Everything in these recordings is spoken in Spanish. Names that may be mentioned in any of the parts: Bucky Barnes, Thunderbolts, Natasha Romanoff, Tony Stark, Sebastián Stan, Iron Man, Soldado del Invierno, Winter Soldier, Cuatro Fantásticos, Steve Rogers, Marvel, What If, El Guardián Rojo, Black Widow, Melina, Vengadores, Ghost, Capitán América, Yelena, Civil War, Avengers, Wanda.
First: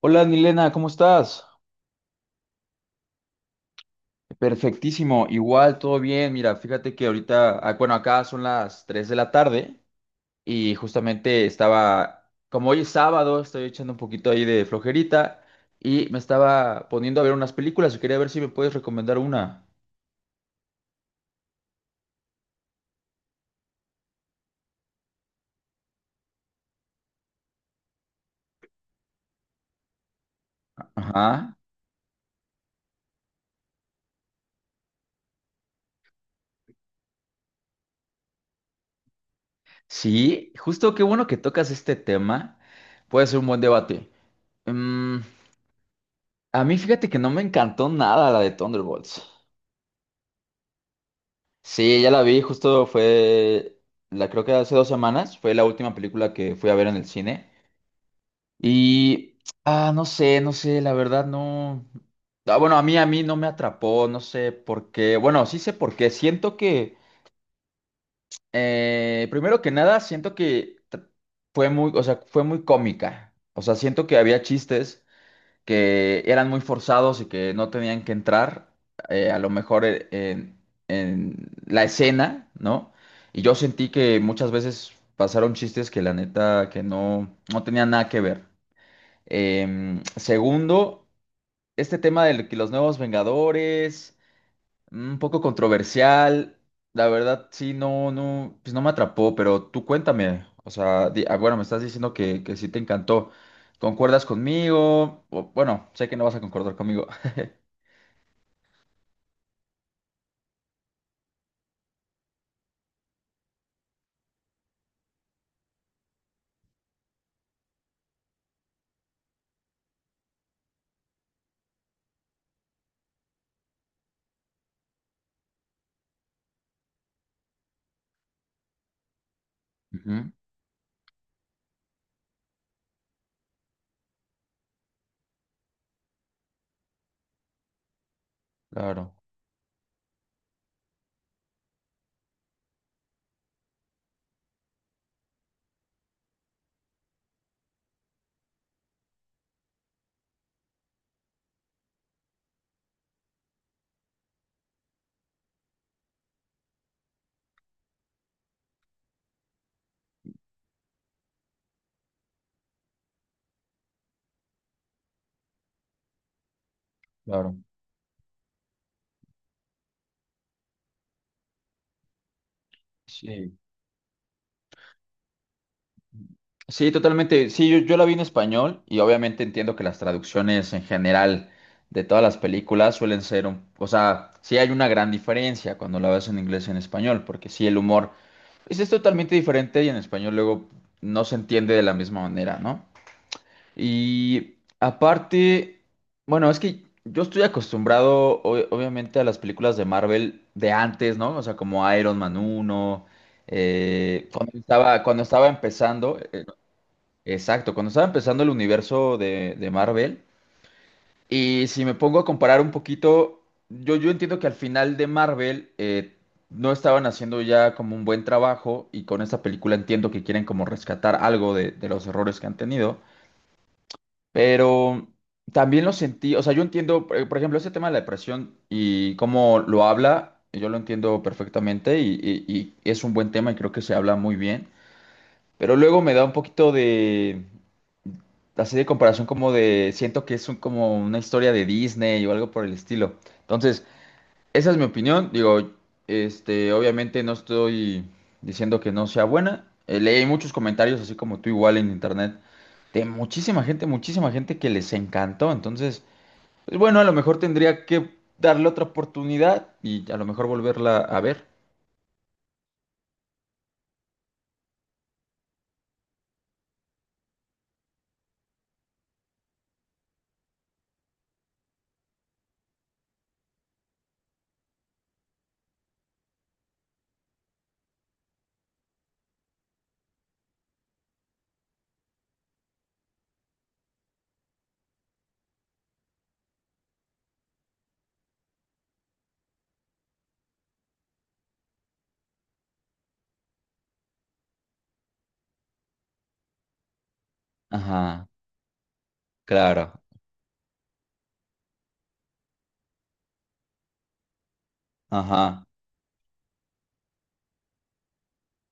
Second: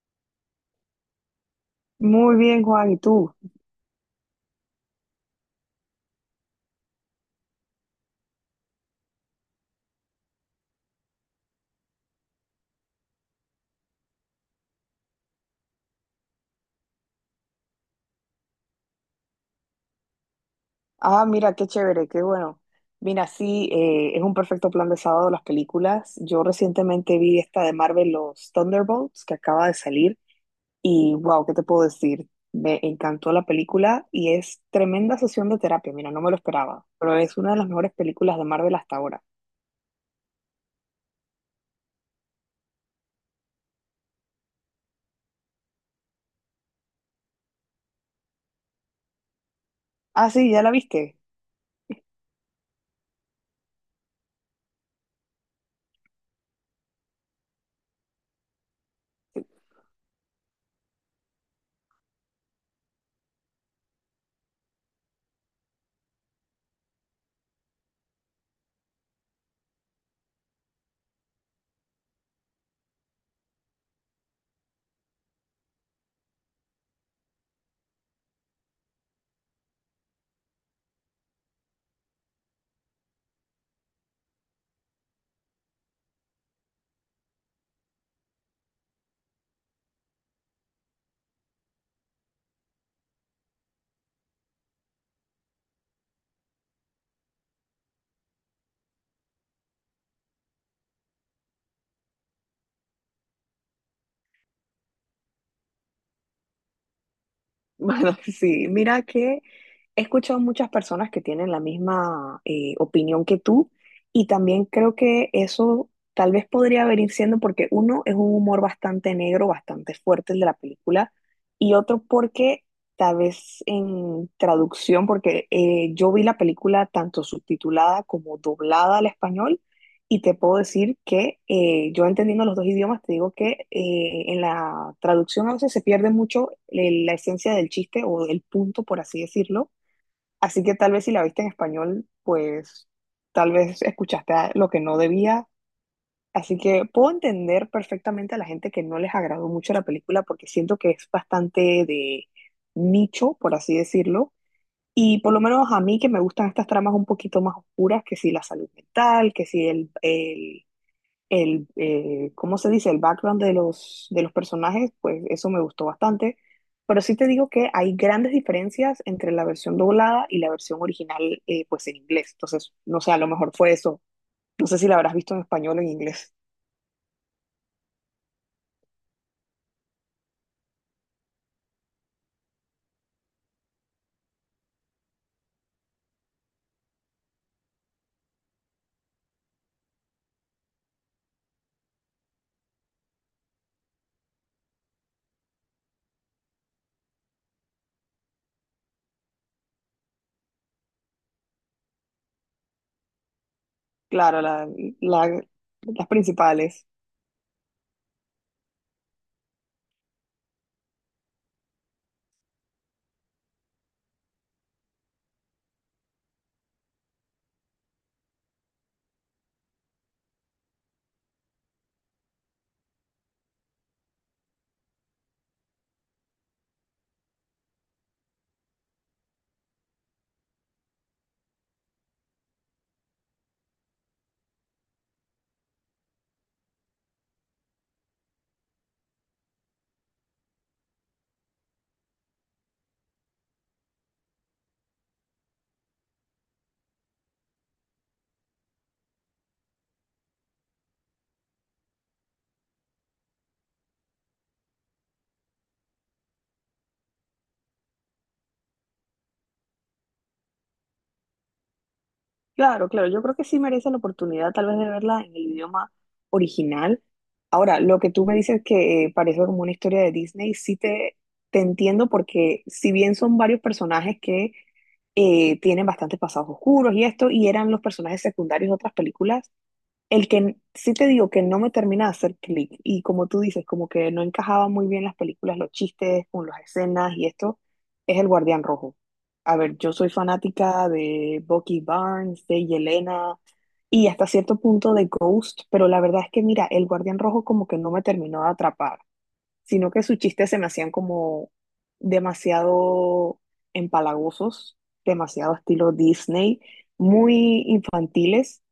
Hola, Nilena, ¿cómo estás? Muy bien, Juan, ¿y tú? Perfectísimo, igual, todo bien. Mira, fíjate que ahorita, acá son las 3 de la tarde y justamente estaba, como hoy es sábado, estoy echando un poquito ahí de flojerita y me estaba poniendo a ver unas películas y quería ver si me puedes recomendar una. Ah, mira, qué chévere, qué bueno. Mira, sí, es un perfecto plan de sábado las películas. Yo recientemente vi esta de Marvel, los Thunderbolts, que acaba de salir, y wow, ¿qué Ajá. te puedo decir? Me encantó la película y es tremenda sesión de terapia, mira, no me lo esperaba, pero es una de las mejores películas de Marvel hasta ahora. Sí, justo qué bueno que tocas este tema. Puede ser un buen debate. Mm, a mí fíjate que no me encantó nada la de Thunderbolts. Ah, sí, ¿ya la viste? Sí, ya la vi, justo la creo que hace 2 semanas, fue la última película que fui a ver en el cine. Y, ah, no sé, la verdad no. Ah, bueno, a mí no me atrapó, no sé por qué. Bueno, sí sé por qué. Siento que primero que nada, siento que fue muy, o sea, fue muy cómica. O sea, siento que había chistes que eran muy forzados y que no tenían que entrar, a lo mejor en la escena, ¿no? Y yo sentí que muchas veces pasaron chistes que la neta que no tenían nada que ver. Segundo, este tema de que los nuevos Vengadores. Un poco controversial, la verdad sí, pues no me atrapó, pero tú cuéntame, o sea, me estás diciendo que sí te encantó, ¿concuerdas conmigo? O, bueno, sé que no vas a concordar conmigo. Bueno, sí, mira que he escuchado muchas personas que tienen la misma opinión que tú y también creo que eso tal vez podría venir siendo porque uno es un humor bastante negro, bastante fuerte el de la película y otro porque tal vez en traducción, porque yo vi la película tanto subtitulada como doblada al español y Ujú. te puedo decir que yo entendiendo los dos idiomas, te digo que en la traducción a veces se pierde mucho la esencia del chiste o el punto, por Claro, así decirlo. Así que tal vez si la viste en español, pues tal vez lo que no debía. Así que puedo entender perfectamente a la gente que no les agradó mucho la película porque siento que es bastante de nicho, por así decirlo. Y por lo menos a mí que me gustan estas tramas un poquito más oscuras, que si la salud mental, que si, ¿cómo se dice? El background de de los personajes, pues eso me gustó bastante. Pero sí te digo claro. que hay grandes diferencias entre la versión doblada y la versión original, pues en inglés. Entonces, no sé, a lo mejor Sí. fue eso. No sé si la habrás visto en español o en inglés. Sí, totalmente. Sí, yo la vi en español y obviamente entiendo que las traducciones en general de todas las películas suelen ser un... O sea, sí hay una gran diferencia cuando la ves en inglés y en español, porque sí el humor pues, es totalmente diferente y en español luego no se entiende de la misma manera, ¿no? Y aparte, bueno, es que yo estoy acostumbrado obviamente a las películas de Marvel de antes, ¿no? O sea, como Iron Man uno. Claro, Cuando la- estaba las empezando. principales. Exacto, cuando estaba empezando el universo de Marvel, y si me pongo a comparar un poquito, yo entiendo que al final de Marvel no estaban haciendo ya como un buen trabajo, y con esta película entiendo que quieren como rescatar algo de los errores que han tenido, pero también lo sentí, o sea, yo entiendo, por ejemplo, ese tema de la depresión y cómo lo habla, yo lo entiendo perfectamente y es un buen tema y creo que se habla muy bien, pero luego me da un poquito de así de comparación como de, siento que es como una historia de Disney o algo por el estilo. Entonces, esa es mi opinión. Digo, obviamente no estoy diciendo que no sea buena. Leí muchos comentarios, así como tú igual en internet, de muchísima gente que les encantó. Entonces, pues bueno, a lo mejor tendría que darle otra oportunidad y a lo mejor volverla a ver. Claro, claro, yo creo que sí merece la oportunidad tal vez de verla en el idioma original. Ahora, lo que tú me dices que parece como una historia de Disney, te entiendo porque si bien son varios personajes que tienen bastantes pasados oscuros y esto, y eran los personajes secundarios de otras películas, el que sí te digo que no me termina de hacer clic y como tú dices, como que no encajaba muy bien las películas, los chistes con las escenas y esto, es El Guardián Rojo. A ver, yo soy fanática de Bucky Barnes, de Yelena y hasta cierto punto de Ghost, pero la verdad es que mira, El Guardián Rojo como que no me Ajá, terminó de atrapar, sino claro. que sus chistes se me hacían como demasiado empalagosos, demasiado Ajá, estilo Disney, muy infantiles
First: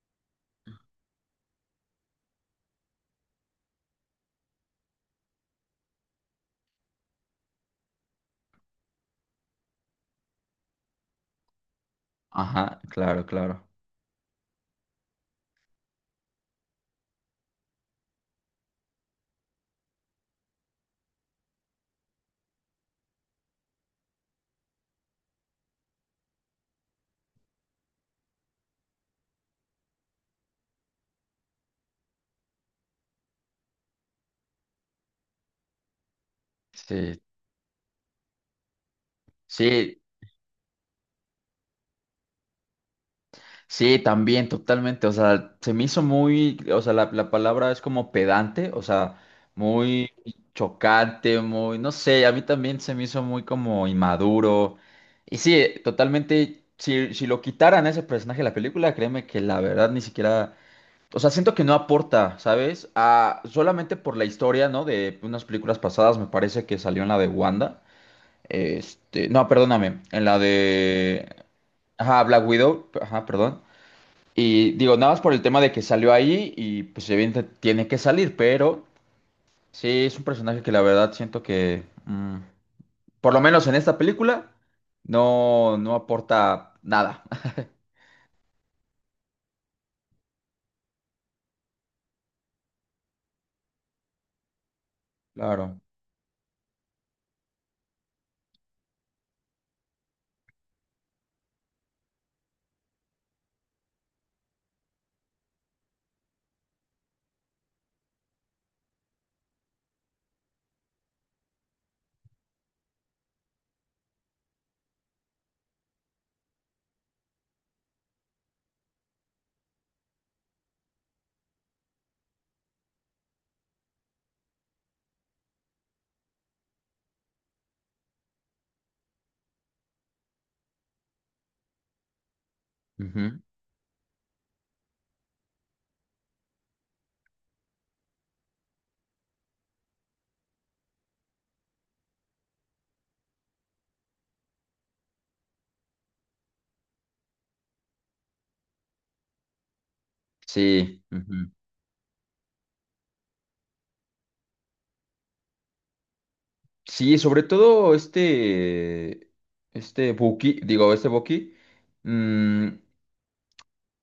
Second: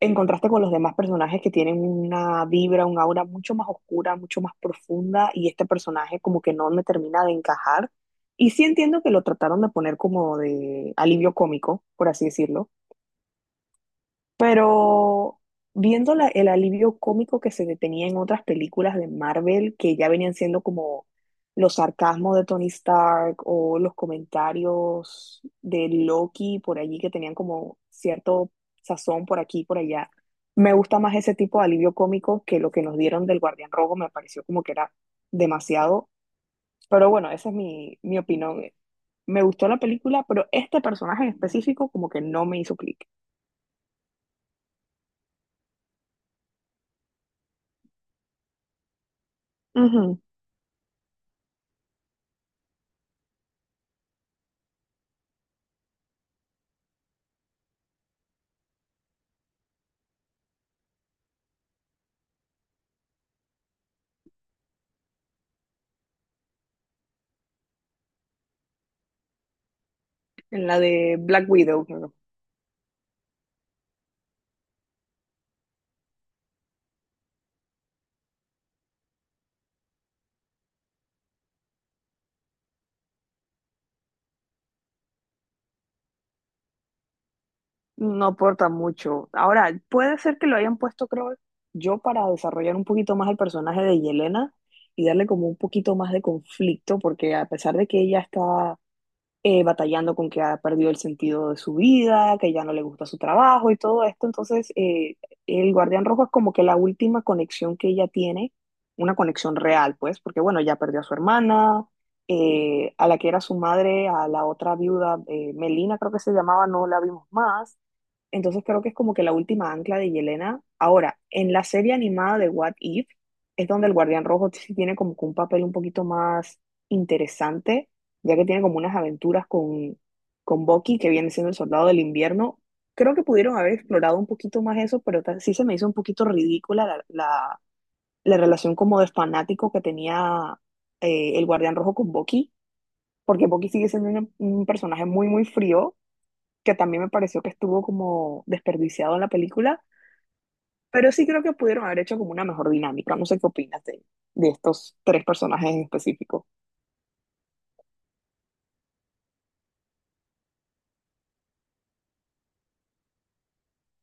en contraste con los demás personajes que tienen una vibra, un aura mucho más oscura, mucho más profunda, y este personaje como que no me termina de encajar. Y sí entiendo que lo trataron de poner como de alivio cómico, por así decirlo, ajá, claro, claro. pero viendo el alivio cómico que se detenía en otras películas de Marvel, que ya venían siendo como los sarcasmos de Tony Stark o los comentarios de Loki por allí, que tenían como cierto sazón por aquí y por allá, me gusta más ese tipo de alivio cómico que lo que nos dieron del Guardián Rojo, me pareció como que era demasiado. Pero Sí, bueno, esa es mi opinión. Me gustó la sí. película, pero este personaje en específico como que no me hizo clic. Sí, también, totalmente. O sea, se me hizo muy, o sea, la palabra es como pedante, o sea, muy chocante, muy, no sé, a mí también se me hizo muy como inmaduro. Y sí, totalmente, si lo quitaran a ese personaje de la película, créeme que la verdad ni siquiera, o sea, siento que no aporta, ¿sabes? A, solamente por la historia, ¿no? De unas películas pasadas, me parece que salió en la de Wanda. Este, no, perdóname, en la En la de de... Black Widow, creo. Ajá, Black Widow, ajá, perdón. Y digo, nada más por el tema de que salió ahí y pues evidentemente tiene que salir, pero sí es un personaje que la verdad siento que, por lo menos en esta película, no aporta nada. No aporta mucho. Ahora, puede ser que lo hayan puesto, creo yo, para desarrollar un poquito más el personaje de Yelena y darle como un Claro. poquito más de conflicto, porque a pesar de que ella está batallando con que ha perdido el sentido de su vida, que ya no le gusta su trabajo y todo esto. Entonces, el guardián rojo es como que la última conexión que ella tiene, una conexión real, pues, porque bueno, ya perdió a su hermana, a la que era su madre, a la otra viuda, Melina creo que se llamaba, no la vimos más. Entonces creo que es como que la última ancla de Yelena. Ahora, en la serie animada de What If, es donde el Guardián Rojo sí tiene como que un papel un poquito más interesante, ya que tiene como unas aventuras con Bucky, que viene siendo el soldado del invierno. Creo que Ujú. pudieron haber explorado un poquito más eso, pero sí se me hizo un poquito ridícula la relación como de fanático que tenía el Guardián Rojo con Bucky, porque Bucky sigue siendo un personaje muy, muy frío, que también me pareció que estuvo como desperdiciado en la película, Sí. pero sí creo Ujú. que pudieron haber hecho como una mejor dinámica. No sé qué opinas de estos tres personajes en específico. Sí, sobre todo este Buki, digo, este Buki, mm.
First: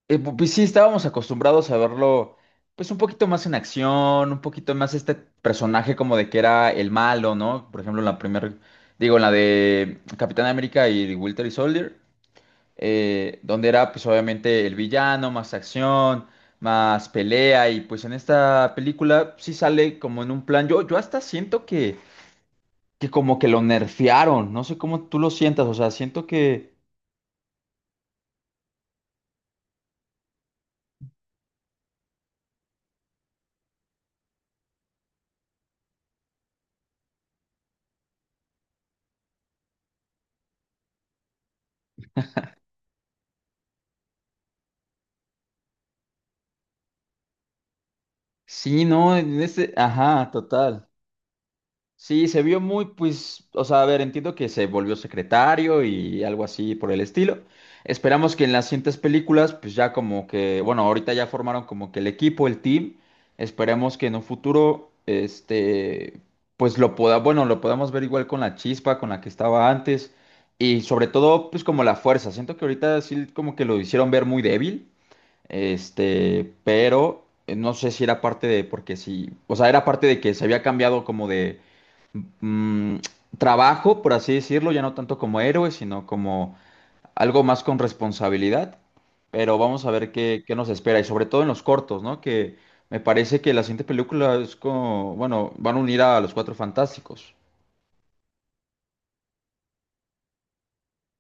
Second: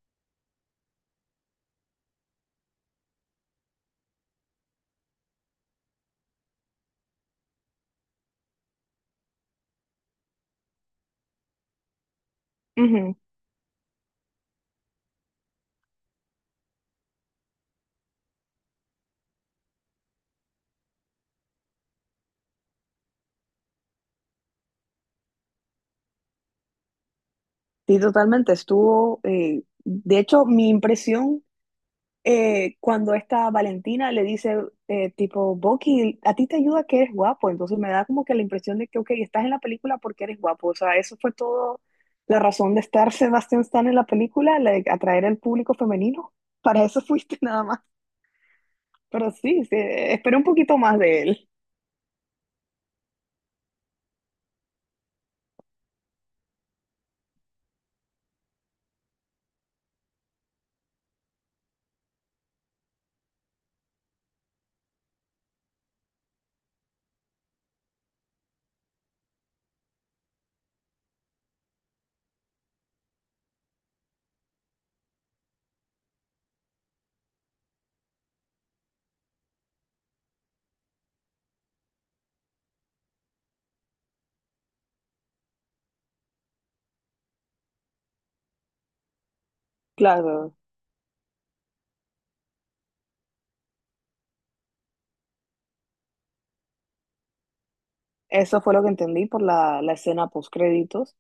Pues sí, estábamos acostumbrados a verlo, pues un poquito más en acción, un poquito más este personaje como de que era el malo, ¿no? Por ejemplo, en la primera, digo, en la de Capitán América y Winter Soldier, donde era pues obviamente el villano, más acción, más pelea, y pues en esta película sí sale como en un plan, yo hasta siento que como que lo nerfearon, no sé cómo tú lo sientas, o sea, siento que Sí, totalmente. Estuvo, de hecho, mi impresión cuando esta Valentina le dice, tipo, Bucky, a ti te ayuda que eres guapo. Entonces me da como que la impresión de que, ok, estás en la película porque eres guapo. O sea, eso fue todo la razón de estar Sebastián Stan en la película, la de atraer al público femenino. Para eso fuiste nada más. sí, ¿no? Pero En sí, ese, sí, ajá, esperé un poquito total. más de él. Sí, se vio muy, pues, o sea, a ver, entiendo que se volvió secretario y algo así por el estilo. Esperamos que en las siguientes películas, pues ya como que, bueno, ahorita ya formaron como que el equipo, el team. Esperemos que en un futuro, pues lo pueda, bueno, lo podamos ver igual con la chispa con la que estaba antes y sobre todo, pues como la fuerza. Siento que ahorita sí como que lo hicieron ver muy débil, pero no sé si era parte de, porque sí, o sea, era parte de que se había cambiado como de mm, trabajo, por así decirlo, ya no tanto como héroe, sino como algo más con responsabilidad. Pero vamos a ver Claro. qué nos espera, y sobre todo en los cortos, ¿no? Que me parece que la siguiente película es como, bueno, van a unir a los Cuatro Fantásticos. Eso fue lo que entendí por la escena post créditos.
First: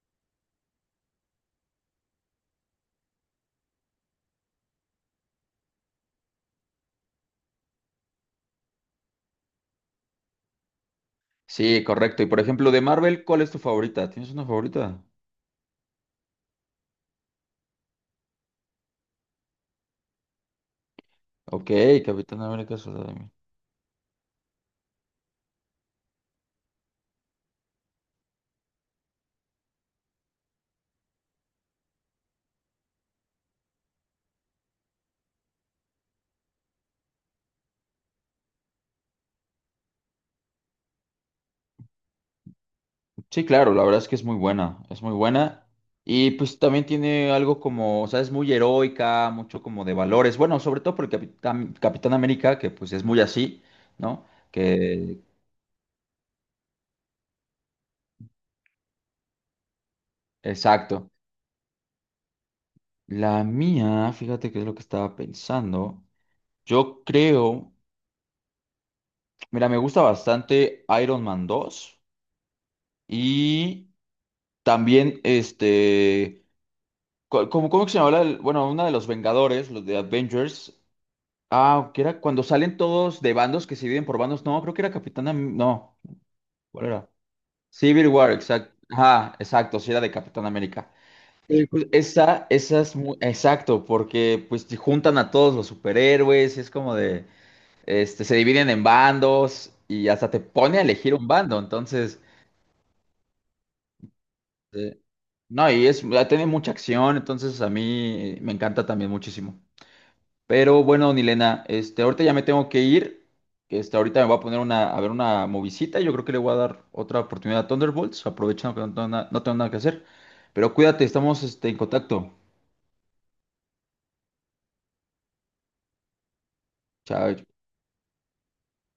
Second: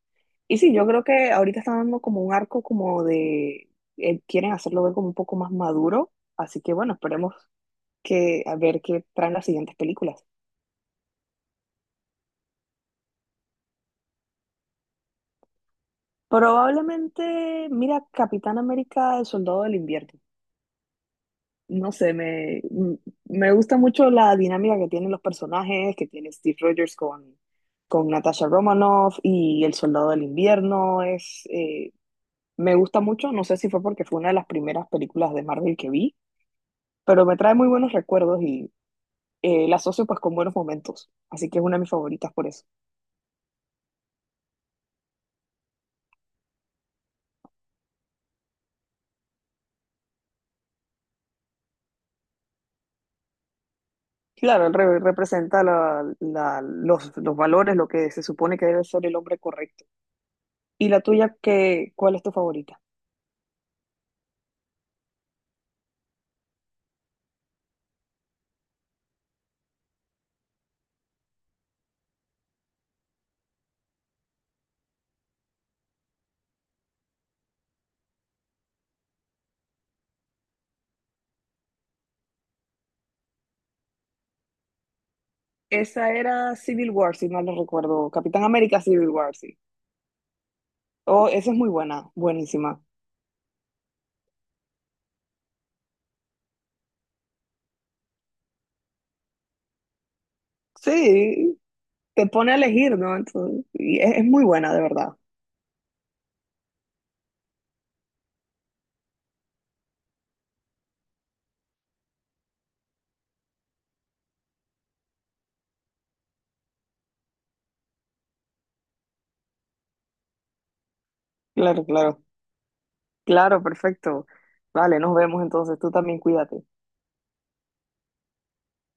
Y sí, yo creo que ahorita están dando como un arco como de, quieren hacerlo ver como un poco más maduro. Así que bueno, esperemos que a ver qué traen las siguientes películas. Sí, correcto. Y por ejemplo, de Marvel, ¿cuál es tu favorita? ¿Tienes una favorita? Probablemente, mira, Capitán América, el Soldado del Invierno. Ok. No sé, Capitán América. Me gusta mucho la dinámica que tienen los personajes, que tiene Steve Rogers con Natasha Romanoff y el Soldado del Invierno. Es, me gusta mucho, no sé si fue porque fue una de las primeras películas de Marvel que vi, pero me trae muy buenos recuerdos y la asocio pues con buenos momentos, así que es una de mis favoritas por eso. Sí, claro, la verdad es que es muy buena, es muy buena. Y pues también tiene algo como, o sea, es muy heroica, mucho como de valores. Bueno, sobre todo por el Capitán, Capitán América, que pues es muy así, ¿no? Claro, él re- Que, representa la- la- los, los valores, lo que se supone que debe ser el hombre correcto. ¿Y la exacto. tuya, qué, cuál es tu favorita? La mía, fíjate qué es lo que estaba pensando. Yo creo, mira, me gusta bastante Iron Man 2 y también como, ¿cómo que se llama? La bueno, una de los Vengadores, los de Avengers. Ah, que era cuando salen todos de bandos que se dividen por bandos. No, creo que era no, Esa era ¿cuál Civil era? War, si mal no Civil recuerdo, War, Capitán exacto. América Civil Ajá, War, sí. exacto, sí era de Capitán América. Oh, esa es Sí, muy pues buena, esa buenísima. es muy, exacto, porque pues te juntan a todos los superhéroes, y es como de, se dividen en bandos y hasta te pone a elegir un bando, Sí, entonces, te pone a elegir, ¿no? Entonces, y es muy buena, de eh, verdad. no, y es, ah, tiene mucha acción, entonces a mí me encanta también muchísimo. Pero bueno, Nilena, ahorita ya me tengo que ir. Ahorita me voy a poner una, a ver una movisita. Yo creo que le voy a dar otra oportunidad a Thunderbolts, aprovechando que no tengo, no tengo nada que hacer. Pero cuídate, estamos en Claro, claro. contacto. Claro, perfecto. Vale, nos vemos entonces. Tú también cuídate. Chao.